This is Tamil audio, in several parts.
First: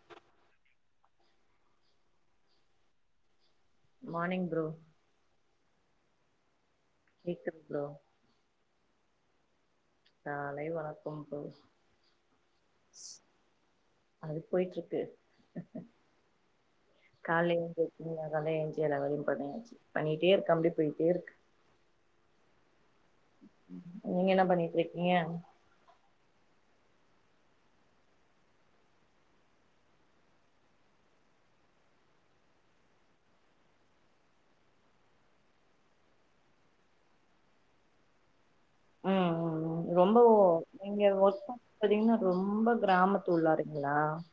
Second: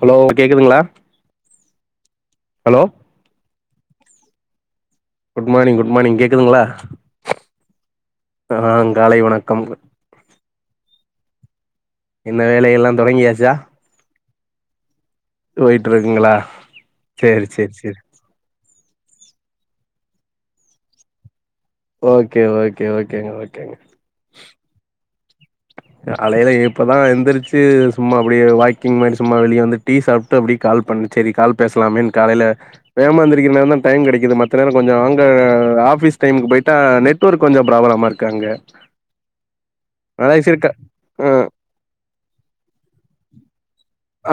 ஹலோ கேக்குதுங்ளா ஹலோ மானிங் ப்ரோ குட் மானிங் குட் மானிங் கேக்குதுங்ளா கேக்குது ப்ரோ காலை வணக்கம் காலை வணக்கம் ப்ரோ என்ன வேலயெல்லா தொடங்கியாச்சா அது போய்ட்டுருக்கு போய்ட்டுருக்குங்களா சேரி கால்ல சேர் சேரி எந்திரிப்பீங்க கால்ல எந்ச்சி எல்லா வேலையு பண்ணியாச்சி பண்ணிட்டேருக்க அப்டே பொய்ட்டே இருக்கு ஓகே ஓக் கே ஓகேங்க ஓகேங்க நீங்க என்ன பண்ணிட்ருக்கீங்க காலைல இப்பதா எந்திரிச்சி சும்மா அப்டியே வாக்கிங் மாரி சும்மா வெளியே வந்து டீ சாப்ட்டு அப்டியே கால் பண்ண செரி கால் பேசலாமேன் காலைல வேமா எந்திருக்கிற நேரந் தா டைம் கெடைக்குது மத்த நேரோ கொஞ்சோ அங்க ஆஃபீஸ் டைமுக்கு போயிட்டா நெட்ஒர்க் கொஞ்சு ப்ராப்ளமாருக்கு அங்க ம் ம் ம் ரொம்ப அதா சரி க நீங்க ஆ ஒர்க் [unintelligible] ன்னா ரொம்ப கிராமத்து உள்ளாருக்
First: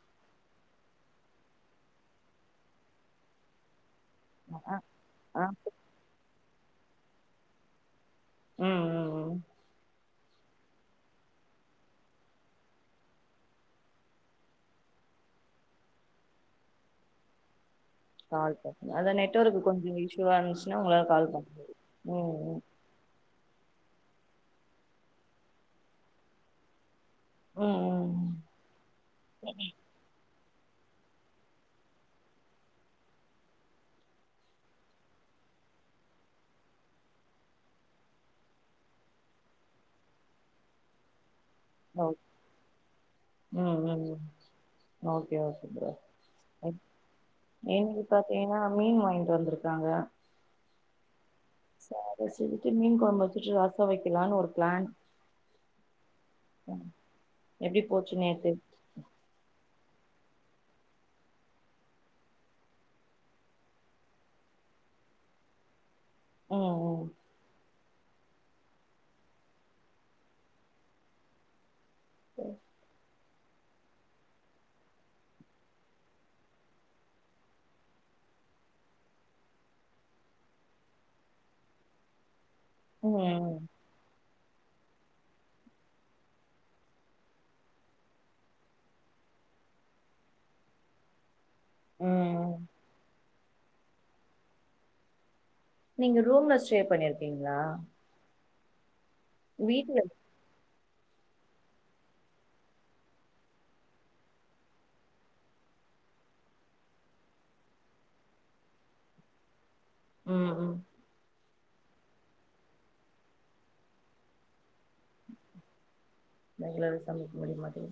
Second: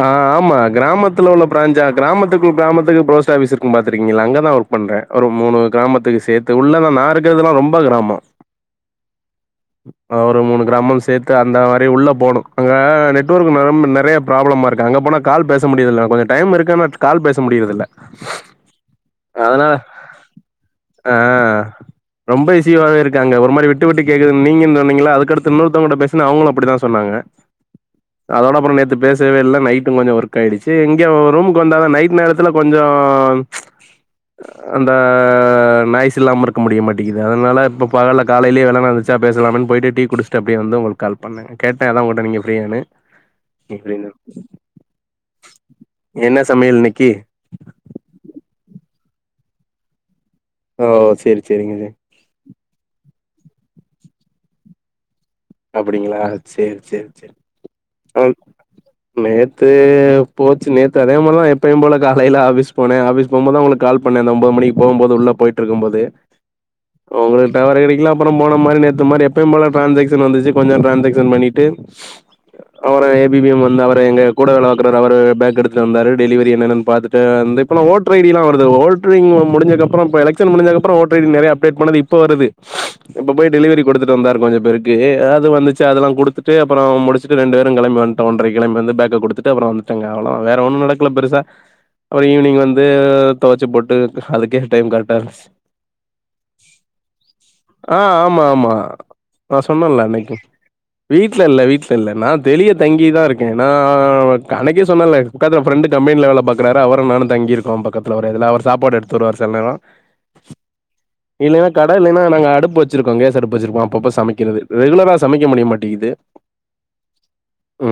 ஆ ஆமா கிராமத்துல உள்ள பிரஞ்சா கிராமத்துக்கு கிராமத்துக்கு போஸ்ட் ஆபீஸ் இருக்கு பாத் சரிங்களா அங்கதா ஒர்க் அ பண்ற ஒரு ஆ மூனு கிராமத்து சேத் அது உள்ள நா இருக்கறதுல்லா ரொம்ப கிராம ம் ம் ம் ஒரு மூணு கிராமோ சேத்து அந்த மாரி உள்ள போணு அங்க நெட்ஒர்க் ந ரொம்ப நெறைய ப்ராப்ளமாருக்கு அங்க போனா கால் பேச முடியதில்ல கொஞ்சோ டைம் இருக்கு ஆனா கால் பேச முடியிறதில்ல கால் பேசுன அத நெட்ஒர்க்கு கொஞ்சோ இஷ்ஷுவா இருந்துச்சின்னா உங்களால ஆ கால் பண்ண ரொம்ப முடியாது இஷ்யூவாவே இருக்கு அங்க. ஒரு மாரி விட்டு விட்டு கேக்குது நீங்கன் சொன்னீங்களா அதுக்கடுத்து இன்னொருத்தங்குட்ட பேசுன அவங்களு அப்படிதா சொன்னாங்க ம் அதோட அப்பறோ நேத்து பேஸ் இது எல்லா நைட்டு கொஞ்சோ ஒர்க்காயிடிங்சி இங்க ரூமுக்கு வந்தா தா நைட் நேரத்துல கொஞ்சோ அந்த நாய்ஸ் இல்லாமருக்க முடியமாட்டேங்குது அதனால இப்ப பகல்ல காலைலயே வேலன்ன எந்திரிச்ச பேசலாமன் போயிட்டு டீ குடிஸ்ட்டு அப்டியே வந்து உங்களுக் கால் பண்ணே கேட்டே ம் ம் ம் அதா ஓக் உங்கள்ட நீங்க ஃப்ரீயானு [unintelligible] ஓக்கே ஓக்கே ப்ரோ என்ன சமையல் இன்னைக்கி இங்க பாத்தீங்கன்னா மீன் வாங்கிட்டு வந்துருக்காங்க ஓ செரி செரி சீக்கி மீன் கொழம்பு வச் சுட்டு ரசோ வெக்கலான்னு ஒரு பிளான் அப்படிங்களா செரி செரி செரி எப்டி போச்சு ம் நேத்து நேத் து போச்சி நேத்து அதே மாரிதா எப்பயு போலதா காலையில ஆபிஸ் போன ஆபிஸ் போகும் போதுதா உங்களுக்கு கால் பண்ண அந்த ஒம்பது மணிக்கு போகும் போது உள்ளே போயிட்டுருக்கு போதே ம் உங்கள்ட்ட டவர் இருக்கிலாம் போன போன மாரி நேத்து மாரி எப்பயும்போல டிரான்சேக்ஸ் ஏர்டெல் வந்துருச்சு கொஞ்சோ டிரான்ஷெக்க்ஷன்‌ பண்ணிட்டு ம் அவரு எப்பியுமே வந்து அவரு எங்க கூட லா [unintelligible] அவரு பேக் எடுத்துட்டு வந்தாரு டெலிவரி என்னென்ன பாத்துட்டு வந்து இப்பல்லா ஓட்டரைய்டிலா வருது ஓட்டரைடி முடிஞ்சதுக்கப்றோ இப்ப எலெக்க்ஷன் முடிஞ்சதுக்கப்றோ ஓட்டரைடி நறைய அப்ளை பண்ணது இப்ப வருது ம் இப்ப போய் ம் டெலிவரி கொடுத்துட்டு வந்தார் கொஞ்சோ பேருக் அது வந்துச்சா அதெல்லா குடுத்துட்டு அப்புறோ முடிச்சிட்டு ரெண்டு பேரு கெளம்பிவன்டோ ஒன்ரை கெளம்பி வந்து பேக்க குடுத்துட்டு அப்புறோ வந்துட்டாங்க அவ்வளோதா வேற ஒன்னு நடக்கல பெருசா ம் அப்புறோ ம் ஈவினிங் வந்து தொவச்சி போட்டு அதுக்கே டைம் கரெக்டா இருந்துச் நீங்க ரூம்ல ஸ்டே பண்ணிருக்கீங்ளா அ நா சொன்னல்ல அன்னைக்கி வீட்ல இல்ல வீட்ல இல்ல நா தெளிய தங்கிதாருக்கே நா அன்னைக்கே சொன்னெல்ல உக்காந்து நம் ஃப்ரெண்டு கம்பென்ல வேல பாக்குறாரு அவரு நானு தங்கிருக்கோ பக்கத்ல ஒரே இதுல அவர் சாப்பாடு எடுத் வருவாரு செல் நேரொ உம் உம் இல்லெனா கட இல்லேனா நாங்க அடுப்பு வச்சுருக்கோ கேஸடுப்பு வச்சுருபோ அப்பப்ப சமை க்கிறது ரெகுலரா சமைக்க முடிய மாட்டிகிது எங்ளால சமைக்க முடியமாட்டிது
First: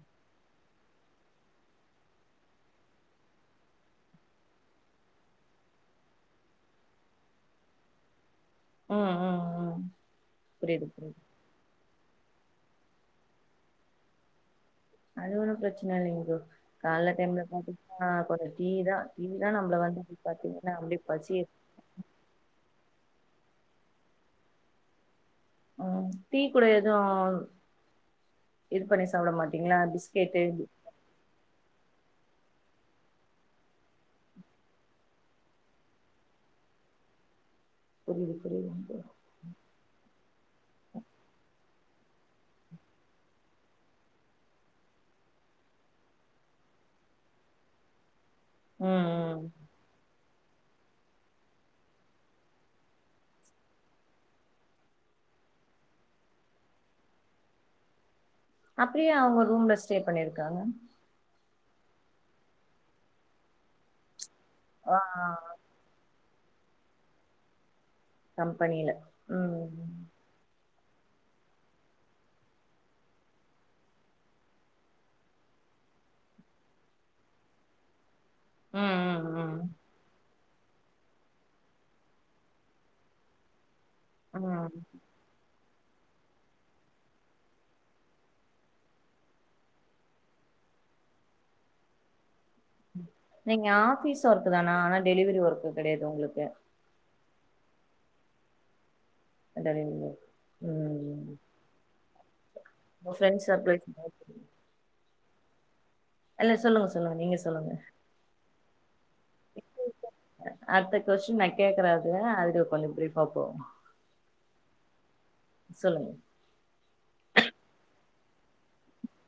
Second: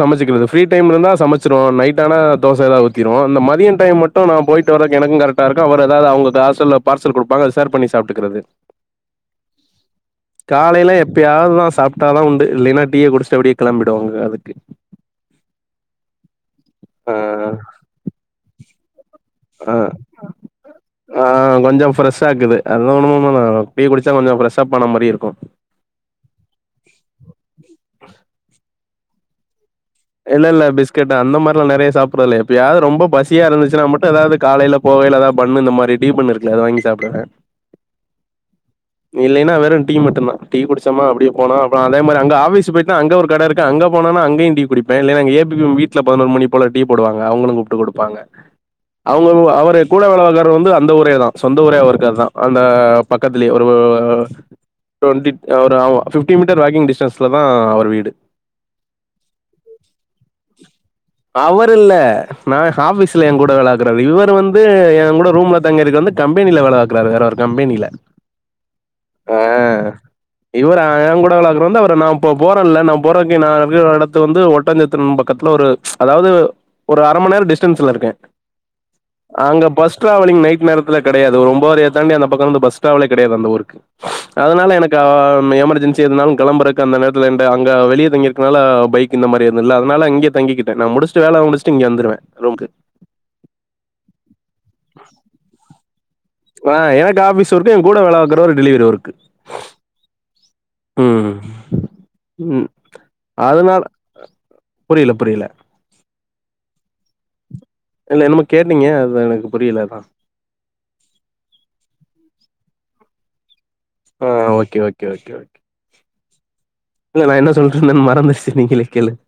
சமச்சுகுறது ஃப்ரீ டைம் இருந்தா சமச்சுருவோ நைட்டானா தோச எதா ஊத்திருவோ இந்த மதியொ டைம் மட்டு நா போய்ட்டு வரக்கு எனக்கூ கரெக்டாருக்கு அவரெதாது அவுங்க [unintelligible] சல பார்சல் குடுப்பாங்க அத ஷேர் பண்ணி சாப்ட்டுக்குறது ம் ம் ம் புரியுது காலைல புரியுது எப்பயாவ்து தா சாப் டா தா உண்டு இல்லைனா டீய குடிச்ட்டு அப்டே கெளம்பிடுவோங்க அதுக்கு அது ஒண்ணு ப்ரெச்ன இல்லிங் ப்ரோ கால்ல ஆ டைம்ல [unintelligible] டீதா இதுதா நம்ள ஆ வந்து அப்டி பாத்தீங்கனா அப்டி ஆ பசிய கொஞ்சோ ஃப்ரெஷ்ஷா [unintelligible] டீ குடுச்சா கொஞ்சோ ஃப்ரெஷ் அப் பண்ண மாரி இருக்கு உம் டீ கூட எதுவு இது பண்ணி ச சாப்புட மாட் இல்லேல்ல பிஸ்கெட் அந்த மார்லா நெறைய சாப் புறெலெ எப்பயாது ரொம்ப பசியா இருந்துச்சுனா மட்டு எதாது காலைல போகேல எதாது ஃபன்னு இந்த மாரி டீ ஃபன்னுருக்குல அத வாங்கி சாப்புடுவே புரியிது புரியிது இல்லைனா வெறுன் டீ மட்டுந்தா டீ குடுச்சொமா அப்டியே போனா அப்பறோ அதே மாரி அங்க ஆஃபீஸு போயிட்டா அங்க ஒரு கடருக்கு அங்க போனாலு அங்கயு டீ குடிப்பே இல்லேனா அங்க ஏ பி வீட்ல பத்னொரு மணி போல டீ போடுவாங்க அவுங்களு கூப்ட்டு குடுப்பாங்க ம் அவுங்க ம் அவரு கூட வேல பாக்குற வர் வந்து அந்த ஊரேதா சொந்த ஊரே அவருக்கு அதுதா அந்த பக்கத்திலே ஒர் [unintelligible] டுவெண்டி ஃபிப்டி மீட்டர் வாக்கிங் டிஸ்டன்ஸ்லதா அவரு வீடு அப்ற ஏ அவுங்க ரூம்ல ஸ்டே பண்ணிருக்காங்க அவருல்ல நா ஆஃபிஸ்ல எங்கூட வேலபாக்குறாரு இவரு வந் து ஆ ஏங்கூட ரூம்ல தங்கியிருக்குறந்து கம்பெனில வேலவாக்குறாரு வேறோரு கம்பெனில கம்பெனில உம் ம் இவர் அ ஏங்கூட வேல வாக்குரவந்து அவரு நா பொ போறன்ல நா போறக்கு நா [unintelligible] எடத்து வந்து ஒட்டஞ்சத்திரன் பக்கத்ல ஒரு அதாவது ஒரு அர மணி நேரோ டிஸ்டன்ஸ்லருக்கே ம் ம் ம் அங்க பஸ் ட்ராவலிங் நைட் ட்டு நேரத்துல கெடையாது ஒரு ஒம்போரைய தாண்டி அந்தப்பக்கொருந்து பஸ் ட்ராவலே கெடையாது அந்த ஊருக்கு அதனால ம் எனக்கா ம் எமர் ஜென்சி எதுனாலு கெளம்புறக்கு அந்த நேரத்துலென்ட அங்க வெளிய தங்கிருக்கனால பைக் இந்த மாரி எதுல்ல அதனால இங்கெயே தங்கிக்கிட்டே நா முடுச்ட்டு வேல முடுச்ட்டு இங்க வந்துருவே ரூம்க்கு நீங்க ஆபீஸ் ஒர்க் தானா ஆனா டெலிவரி ஒர்க் கெடையாது உங்களுக் வா எ எனக்கு ஆபிஸ் ஒர்க் என் கூட வேல பாக்குரவரு டெலவெரி ஒர்க். டெலிவரி ஒர்க் ம் ம் ம் சென்ஸ் அதனால சப்லேட். புரியல புரியல. இல்ல சொல்லுங்க சொல்லுங்க நீங்க சொல்லுங்க. இல்ல என்னமோ கேட்டீங்க அது. எனக்கு புரியல அதா அடுத்த கொஸ்டின் நா கேக்குறது அதுக்கு கொஞ்சோ ஃப்ரீப். அப்போ. ஆ okay okay okay okay okay. சொல்லுங்க இல்ல நா என்ன சொல்லிட்ருந்தேனு மறந்துச்சு நீங்களே கேளுங்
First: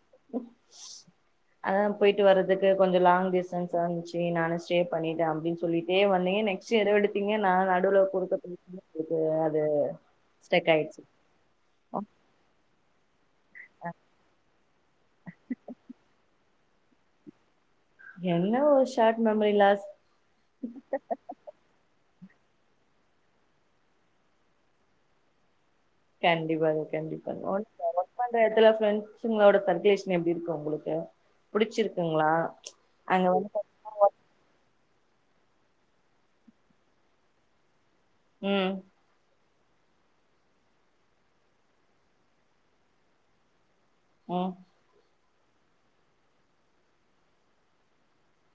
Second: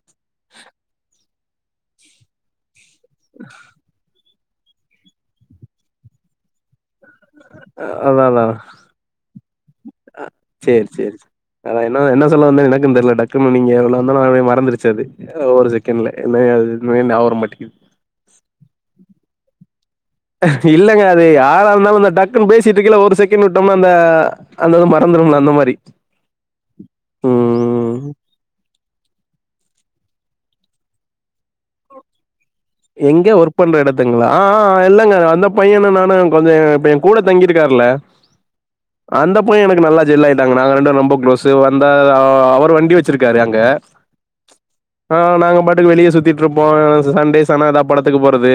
அதான் போயிட்டு வர்றதுக்கு கொஞ்சம் லாங் டிஸ்டன்ஸ் இருந்துச்சு நானச். ஸ்டே பண்ணிட்டே அப்டின்னு சொல்லிட்டே வந்தீங்க நெக்ஸ்ட்டு ஏதோ எடுத் திங்க நான் நடுவுல அதா குடுக்க அதா போ இது அது ஸ்டக் சேரி ஆய்டுச்சு. குன் தெர்ல டக். [unintelligible] நீங்க எவளாந்தாலும் நானே மறந்துருச்சு அது ஒரு செகண்ட்ல என்னைய இது உம்மையே நாவரமாட்டிங்குது. என்ன ஒர் ஷார்ட் மெமரி லாஸ் இல்லங்க அது யாறா இருந்தாலு அந்த டக் குனு பேசிட்டு இருக்கைல ஒரு செகண்ட் விட்டோம்ன, அந்த அந்த இது மறந்துரும்ல அந்த மாரி கண்டிப்பாங்க கண்டிப்பாங்க [inaudible] ம் ஒர்க் பண்ற எடத்துல பிரண்ட்ஸ். பசங்களோட சர்குலேஷன் எப்டி இருக்கு உங்களுக்கு புடிச்சிருக்குங்களா அங்க எங்க வந்து ஒர்க் பண்ற எடத்துங்களா ஆ ஆ. இல்லங்க அந்த பையனு நானு கொஞ்ச இப்ப ஏ கூட தங்கியிருக்காருல்ல உம் இப்பயு எனக்கு நல்லா ஜெல்லா ஆயிட்டாங்க நாங்க ரெண்டு பேரு ரொம்ப குளோஸு வந்தா அவர் வண்டி வச்சிருக்காரு அங்க. உம் ஆஹ் நாங்க பாட்டுக்கு வெளியே சுத் திட்டு இருப்போ சண்டேஸ் ஆனா ஏதா படத்துக்கு போறது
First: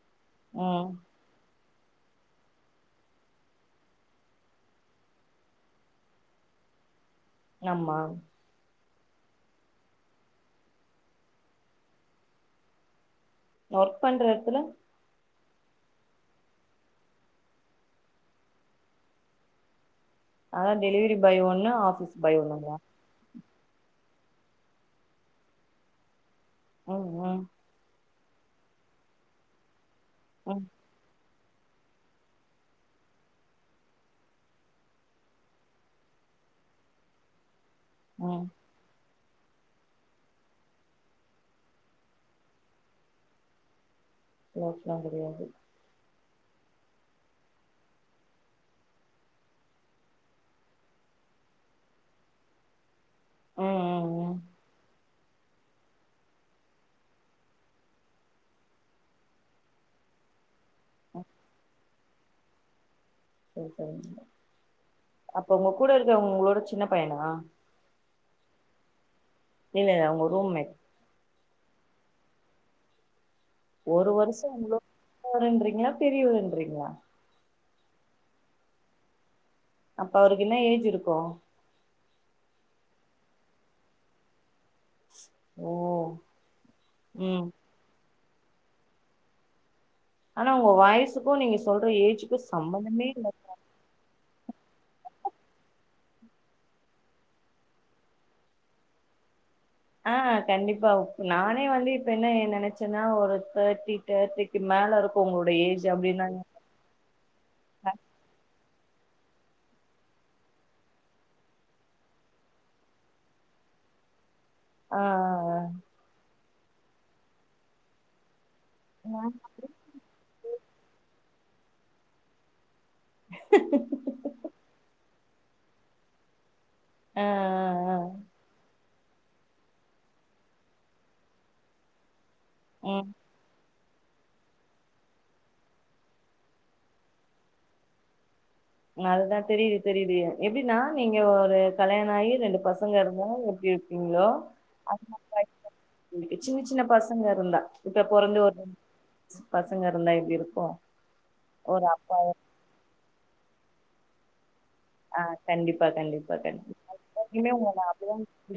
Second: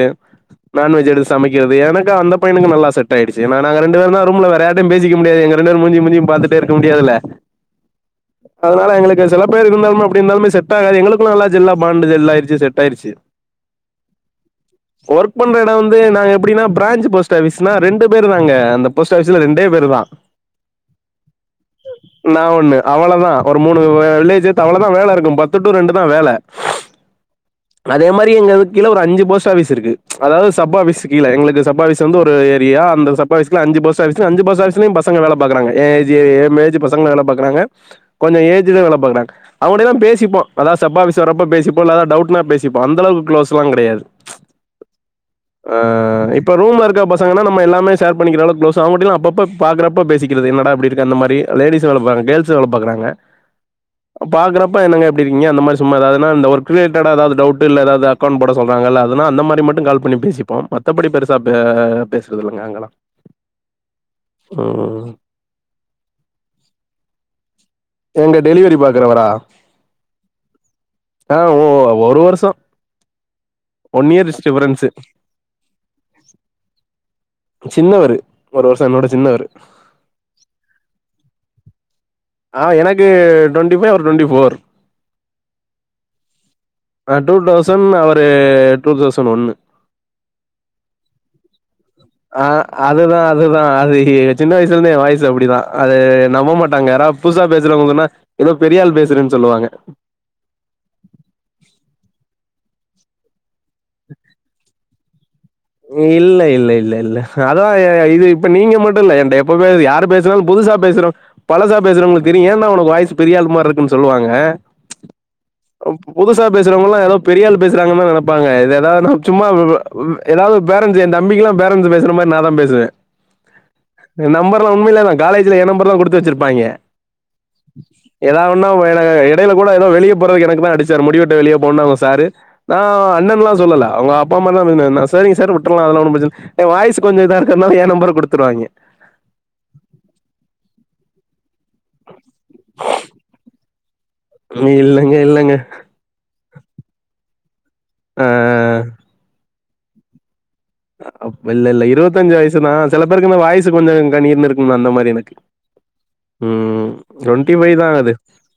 ம் நான் வெஜ் எடுத்து சமைக். கிறது எனக்கு அந்த பையனுக்கு நல்லா செட் ஆயிடுச்சு என்னனா நாங்க ரெண்டு பேருந்தா ரூம்ல வேற யார்டயு பேசிக்க முடியாது எங்க ரெண்டு பேரு மூஞ்சியு மூஞ்சியு பாத்துட்டே இருக்க முடியாதுல்ல. ஆமா. அதனால எங்களுக்கு சில பேர் இருந்தாலுமே அப்டி இருந்தாலுமே செட் ஆகாது எங்களுக்குள்ள நல்லா ஜெல்லா பாண்டு ஜெல்லாயிடுச். சு செட் ஆயிடுச்சு ஒர்க் பண்ற எடத்துல ஒர்க் பண்ற எடோ வந்து நாங்க எப்டினா பிரான்ஞ்சு போஸ்ட் ஆபிஸ் நா ரெண்டு பேரு தாங்க அந்த போஸ்ட் ஆபீஸ்ல ரெண்டே பேருதா அதா டெலிவிரி பாய் ஒன்னு ஆஃபீஸ் பாய் நான் ஒன்னுங்ளா ஒண்ணு அவ்வளவுதான் ஒரு மூணு வில்லேஜ் அவ்ளதா வேலருக்கு பத்து டூ ரெண்டு தா வேல ஓ ஓ அதே மாரி எங்களுக் கீழ ஒரு அஞ்சு போஸ்ட் ஆபீஸ் இருக்கு அதாவது ம் சப் ஆபிஸ் கீழ எங்ளுக்கு சப் ஆபிஸ் வந்து ஒரு ஏரியா அந்த சப் ஆபிஸ்குல ஒரு அஞ்சு போஸ்ட் ஆபிஸ் அஞ்சு போஸ்ட் ஆபிஸ்லியு பசங்க வேல பாக்றாங்க ஏ ஏஜ் ஏ மேஜு பசங்கலா வேல பாக்கறாங்க கொஞ்ச ம் ஏஜ்டு வேல பாக்கறாங்க அவடே தா பேசிப்போ அதா சப்பாபீஸ் வர்றப்ப பேசிப்போ இல்ல எதா டவுட் னா பேசிப்போ அந்தளவுக்கு க்ளோஸ்லாங்கிடையாது க்ளோஸ்லா கிடையாது இப்ப ரூம்ல இருக்க பசங்கனா நம்ம எல்லாமே ஷேர் பண்ணிக்றளவுக்கு க்ளோசு அவங்கிட்டிலா அப்பப்ப பாக்றப்ப பேசிக்கிறது என்னடா எப்டிருக்க அந்த மாரி லேடிஸ் வேல பா கேல்ஸு வேல பாக்றாங்க ம் ம் ம் பாக்றப்ப என்னங்க எப்டி இருக்கிங்க அந்த மாரி சும்மா அதாவுதுனா இந்த ஒர்க் ரிலேட் ட்டடா எதாவுது டவுட்டு இல்ல எதாவுது அக்கவுண்ட் போட சொல்றாங்ல அந்த மாரி மட்டும் கால் பண்ணி பேசிப் ப்போ மத்தபடி பெருசா பேசறதுலங்க அங்கலா செரி செரிங்க அப்ப உங்க கூட இருக்கவங்க உங்ளோட சின்ன பையனா எங்க டெலிவிரி பாக்றவரா இல்ல இல அவுங்க ரூம்மேட் ஆஹ் ஓ ஒரு வருஷோ ஒரு ஒன் இயர் வருஷோ உங்ளோட டிஃபரன்ஸு சின்னவருன்றிங்லா பெரியவருன்றிங்ளா சின்னவரு ஒரு வருஷோ என்னோட சின்னவரு அப்ப அவருக்கு என்ன ஏஜ் இருக்கூ ஆஹ் எனக்கு டொண்ட்டி ஃபைவ் டொண்ட்டி ஃபோர் ஓ ஆ டூ ம் டௌசன் ஒரு டூ தௌசண் ஒன்னு ஆனா உங்க வாய்சுக்கூ நீங்க சொல்ற ஏஜ்கூ ஆ அதுதா சம்பந்தமேலங்க அதுதா அது சின்ன வயசுல இருந்தே என் வாய்சு அப்டிதா அது நம்பமாட்டாங்க யாரா புதுசா பேசுறவங்கனா ஏதோ பெரியாள் பேசுறனு சொல்லுவாங்க ஆஹ் கண்டிப்பா இப் நானே வந்து இப்ப என்ன நெனச்ச ச்னா ஒரு தேர்ட்டி தேர்ட்டிக்கு மேலருக் [unintelligible] இல்ல இல்ல இல்ல இல்ல அதா இது இப்ப நீங்க மட்டு இல்ல இல்ல என்ட எப்பவுமே யார் பேசுனலு புதுசா பேசற பழசா பேசுரவங்களுக்கு தெரியு ஏன்டா உனக்கு பேரிய ஆள் மாரிருக்கு சொலுவாங்க ஆ ஆ புதுசா பேசுறவங்கல்லா ஏதோ பெரிய ஆளு பேசறாங்கன்னு தான் நெனப்பாங்க ஏதாவது ஆ சும்மா ஏதாவது பேரன்ஸ் ஏன் தப்பிக்கலா நா தான் பேரன்ஸ்சு பேசுர மாரி நான் தான் பேசுவே நம்பம்பர்லா உண்மைலதான் காலேஜ்ல என் நம்பர் தான் குடுத்து வச்சிருப்பாங்க ஆ ஆ ஏதாவது ஒன்னுனா வேனா இடைல கூட ஏதோ வெளியே போறதுக்கு எனக்கு தான் அடிச்சார் முடிவெட்ட வெளிய போனாங்க சார் நா ஆ. ம் அண்ணன்லா சொல்லல அவுங்க அப்பா அம்மாலா வேணும் [unintelligible] என்ன செரிங்க சார் விட்டுலா அதலா ஒன்னும் பிரச்சன என் வாய்ஸ் கொஞ்சோ இதா இருக்குறதுனால என் நம்பர் கொடுத்து அதா தெரியிது தெரியிது எப்படின்னா நீங்க ஒரு கல்யாண ஆகி ரெண்டு பசங்க இருந்தா எப்புடி இல்லங்க இல்லங்க இருக்கு. சின்ன சின்ன பசங்க இருந்தா இப்ப ஆ பொறந்து ஒரு பசங்க இருந்தா எப்படியி அப் இல்ல இல்ல இருவத்தஞ்சு வயசுதா சில பேருக்கு இந்த வாய்ஸ் வாய்ஸ் கொஞ்சோ கணீர்னு இருக் ஆஹ் கண்டிப்பா கண்டிப்பா ம் கண்டிப்பா நானுமே உங்கள அப்புடி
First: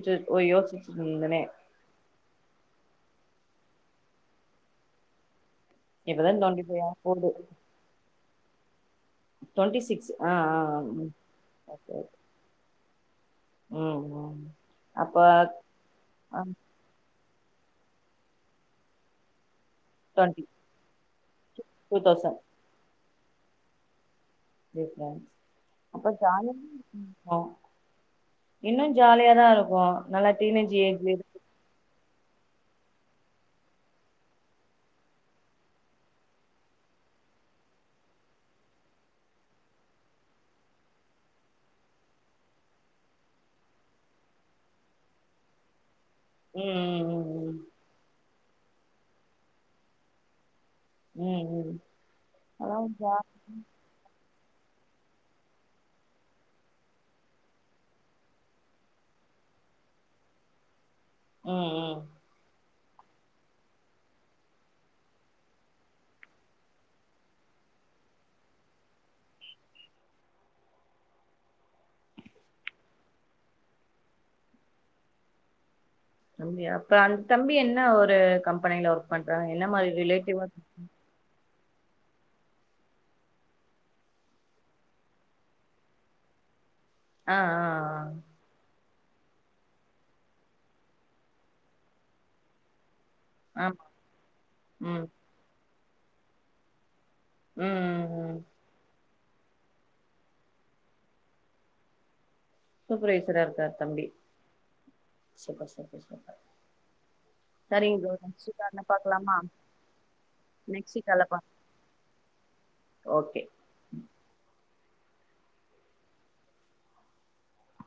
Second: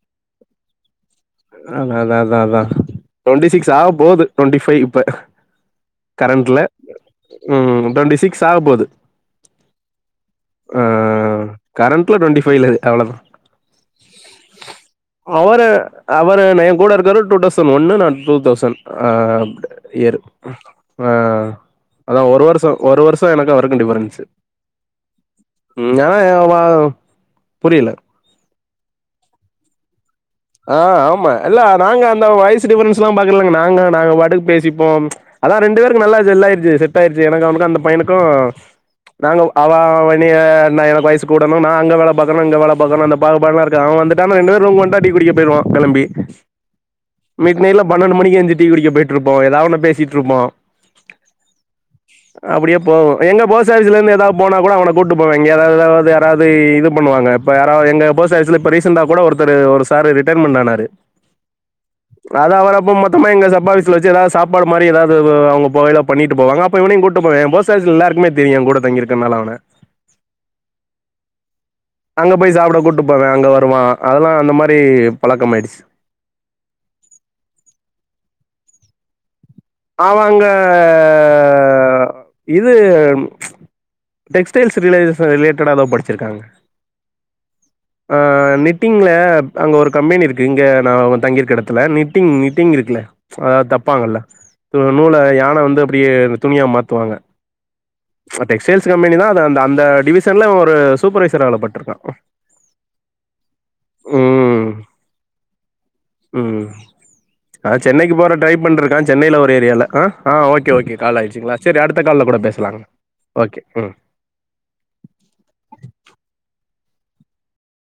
தா புடிச் யோசிச்சிட்டு இருந்திந் அதா அதா அதா அதா டுவெண்டி சிக்ஸ் ஆக போகுது டுவெண்ட்டி ஃபைவ் இப்ப இப்பதா கரண்ட்ல டுவெண்டி ஃபைவ் ஆ உம் டுவெண்டிசிக் ஸ் ஆகபோது டுவண்டிசிக்ஸ் ஆ ஆ ஓகே அவ்ள தா உம் உம் அப்போ அவரு அவரு எ கூட இருக் கவரு டூடௌசண் ஒன்னு நா டூதௌசண் ஆப்டி இயர் டுவெண்ட்டி ஆ டூ அதா தௌசண்ட் ஒரு வருஷோ ஒரு வருஷ் இப்ப எனக்கு அவருக்கு டிபரன்ஸு டிஃபரன்ஸ் அப்ப ஜாலியா வ தா இருக்கீங்க புரியல. இன்னு ஜாலியா தா இருக்கு நல்லா டீனேஜ் ஆஹ் ஏஜ் ஆமா ம் இல்ல நாங்க இங்க வாய்ஸ் டிப்ரன்ஸ்லா பாக்கறதில்ல நாங்க நாங்க பாட்டுக் பேசிப்போ அதா ரெண்டு பேர்க்கு நல்லா ஜெல்லாய்ட்ச்சு செட்டாய்டுசு எனக்கு அவனுக்கு அந்த பையனுக்கு நாங்க அவ என்னய நா எனக்கு வயசு கூட்டு நா அங்க வேல பாக்குறணு இங்க வேல பாக்குறணு இந்த பாகுபாட்லாருக்காது அவ வந்துட்டானா ரெண்டு பேரு ரூம்க் வந்ட்டா டி குடிக்க போய்ருவோ கெளம்பி ம் ம் மிட் நைட்ல பன்னெண்டு மணிக்கு எந்து டீ குடிக்க போயிட்ருப்போ எதாவொன்ன பேசிட்ருப்போ ம் ம் ம் அப்படியே அதா போவோ ஜா எங்க போஸ்டாஃபிலருந்து எதா போனா கூட அவன கூட்டு போவே எங்க யாராவது யாராவது இது பண்ணுவாங்க இப்ப யாரா எங்க போஸ்டாபிஸ்ல ரீசாண்டா கூட ஒருத்தரு சார் ரிட்டர்மெண்ட் ஆனரு ம் ம் அத அவர அப்ப மட் டுமே எங்க சப்பாபீசல வச்சு எதாது சாப்பாடு மாரி எதாவ்து அவங்க போகய்ல பண்ணிட்டு போவாங்க அப்போ இவனயு கூட்டு போவ எ போஸ்ட் ஆப்பிஸ்ல எல்லாருக்குமே தெரியு எங்கூட தங்கியிருக்கனால அவன அங்க போய் சாப்பிட கூட்டு போவே அங்க வருவா அதெல்லா அந்த மாரி பழக்கம் ஆயிடுச்சு தம்பியா அப்ப அந்த தம்பி என்ன ஒரு கம்பெனியில ஒர்க் பண் அவங்க இது டெக்ஸ்டைல்ஸ் ரிலே ரிலேட்டடா தா படிச்சிருக்காங்க ஆஹ் ஆஹ்ஆஹ் நிட்டிங்ல அங்க ஒரு கம்பெனி இருக்கு இங்க நா வந் தங்கியிருக்க எடத்துல நிட்டிங் நிட்டிங் இருக்குல ஆ அதாது ஆமா தப்பாங்கல்ல ம் நூல யா [unintelligible] வந்து அப்டியே துணியா மாத்துவாங்க உம் உம் உம் அந்த அந்த டிவிசன்ல இவே ஒரு சூப்பர்வைசரா அ வேலபாத்ட்டு இருக்கா சூப்பர் வைசரா இருக்கார் தம்பி ம் சூப்பர் சூப் ம் ஆஹ் ப்ரோ சென்னைக்கு போற நெக்ஸ்ட் ட்ரை வீக் பண்ணிடிருக்கா பாக்கலாமா சென்னைல ஒரு ஏரியால ஆஹ் okay okay next week call கால்ல பாக் ஆயுச்சுங்களா செரி அடுத்த கால்ல கூட பேசலாங்க ஓகே ம்